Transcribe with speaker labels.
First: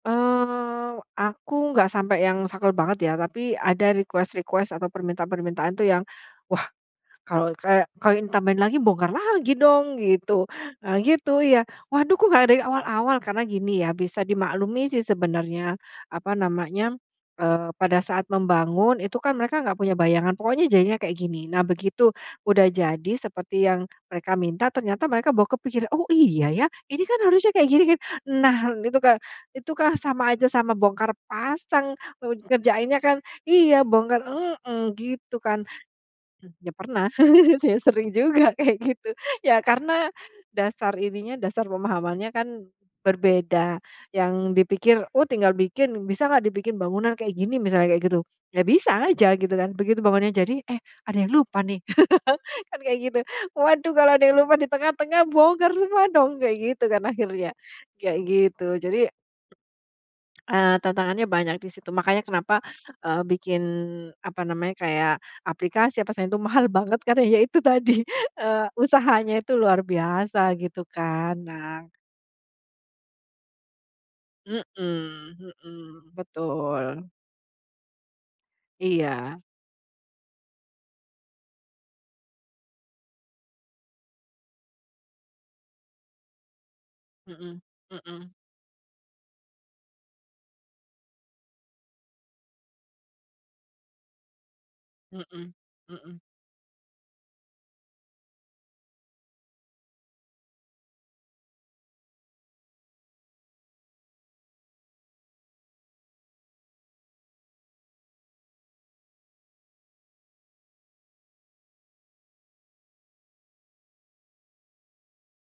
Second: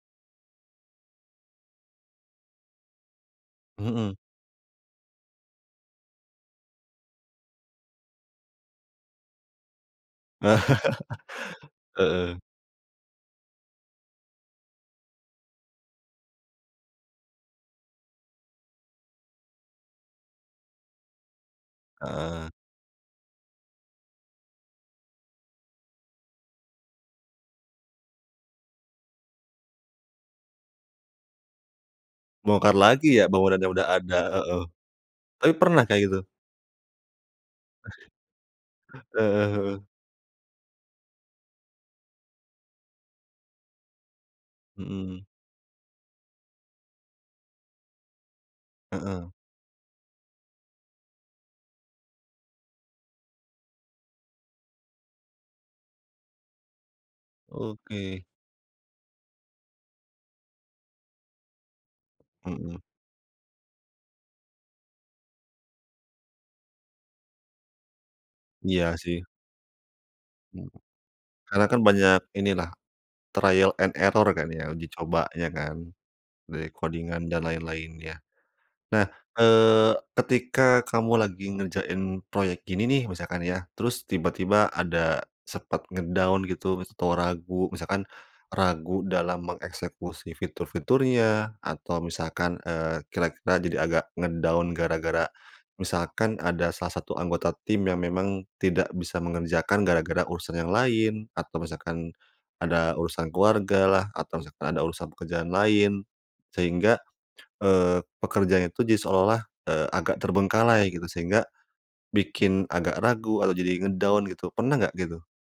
Speaker 1: Eee, aku enggak sampai yang saklek banget ya. Tapi ada
Speaker 2: Mhm.
Speaker 1: request-request atau permintaan-permintaan tuh yang, "Wah kalau kayak kalau ini tambahin lagi bongkar lagi dong gitu, eee, gitu iya. Waduh kok
Speaker 2: Heeh.
Speaker 1: nggak dari awal-awal." Karena gini ya, bisa dimaklumi sih sebenarnya, apa namanya, eee, pada saat membangun itu kan mereka enggak punya bayangan, pokoknya jadinya kayak gini. Nah begitu
Speaker 2: Heeh.
Speaker 1: udah jadi seperti yang mereka minta ternyata mereka bawa kepikiran, "Oh iya ya, ini kan harusnya kayak gini kan." Nah itu ka itu kah sama aja sama bongkar pasang, nger
Speaker 2: Bongkar
Speaker 1: ngerjainnya
Speaker 2: lagi
Speaker 1: kan
Speaker 2: ya, bangunannya udah
Speaker 1: iya,
Speaker 2: ada
Speaker 1: bongkar
Speaker 2: heeh,
Speaker 1: heeh, gitu
Speaker 2: tapi
Speaker 1: kan.
Speaker 2: pernah kayak gitu?
Speaker 1: M ya, pernah, ya s sering juga kayak gitu.
Speaker 2: Heeh
Speaker 1: Ya
Speaker 2: heeh.
Speaker 1: karena dasar ininya, dasar pemahamannya kan berbeda, yang dipikir, "Oh
Speaker 2: Mhm.
Speaker 1: tinggal bikin, bisa enggak dibikin bangunan kayak gini?" Misalnya, kayak gitu. Ya bisa
Speaker 2: Heeh.
Speaker 1: aja gitu kan, begitu bangunan jadi, "Eh ada yang lupa nih," kan kayak gitu. Waduh kalau ada yang lupa di tengah-tengah bongkar semua dong. Kayak gitu kan akhirnya, kayak
Speaker 2: Oke.
Speaker 1: gitu. Jadi, eee, tantangannya banyak di situ, makanya kenapa,
Speaker 2: Mmm.
Speaker 1: eee, bikin apa namanya, kayak aplikasi apa selain tu, mahal banget karena ya itu tadi eee,
Speaker 2: Iya sih.
Speaker 1: usahanya itu luar biasa
Speaker 2: Mmm.
Speaker 1: gitu kan.
Speaker 2: Karena kan
Speaker 1: Nah
Speaker 2: banyak inilah, trial and error kan
Speaker 1: Mhm,
Speaker 2: ya, uji cobanya kan
Speaker 1: mhm,
Speaker 2: dari
Speaker 1: betul.
Speaker 2: codingan dan lain-lainnya. Nah,
Speaker 1: Iya.
Speaker 2: eee, ketika kamu lagi ngerjain proyek gini nih, misalkan ya, terus tiba-tiba ada sepet nge-down gitu mis atau
Speaker 1: Mhm
Speaker 2: ragu, misalkan
Speaker 1: mhm.
Speaker 2: ragu dalam mengeksekusi fitur-fiturnya atau misalkan, eee, kira-kira jadi agak nge-down gara-gara
Speaker 1: Mhm mhm.
Speaker 2: misalkan ada salah satu anggota tim yang memang tidak bisa mengerjakan gara-gara urusan yang lain atau misalkan ada urusan keluarga lah atau misalkan ada urusan pekerjaan lain. Sehingga, eee, pekerjaan itu jadi seolah-olah, eee, agak terbengkalai gitu. Sehingga bikin agak ragu atau jadi nge-down gitu, pernah enggak gitu?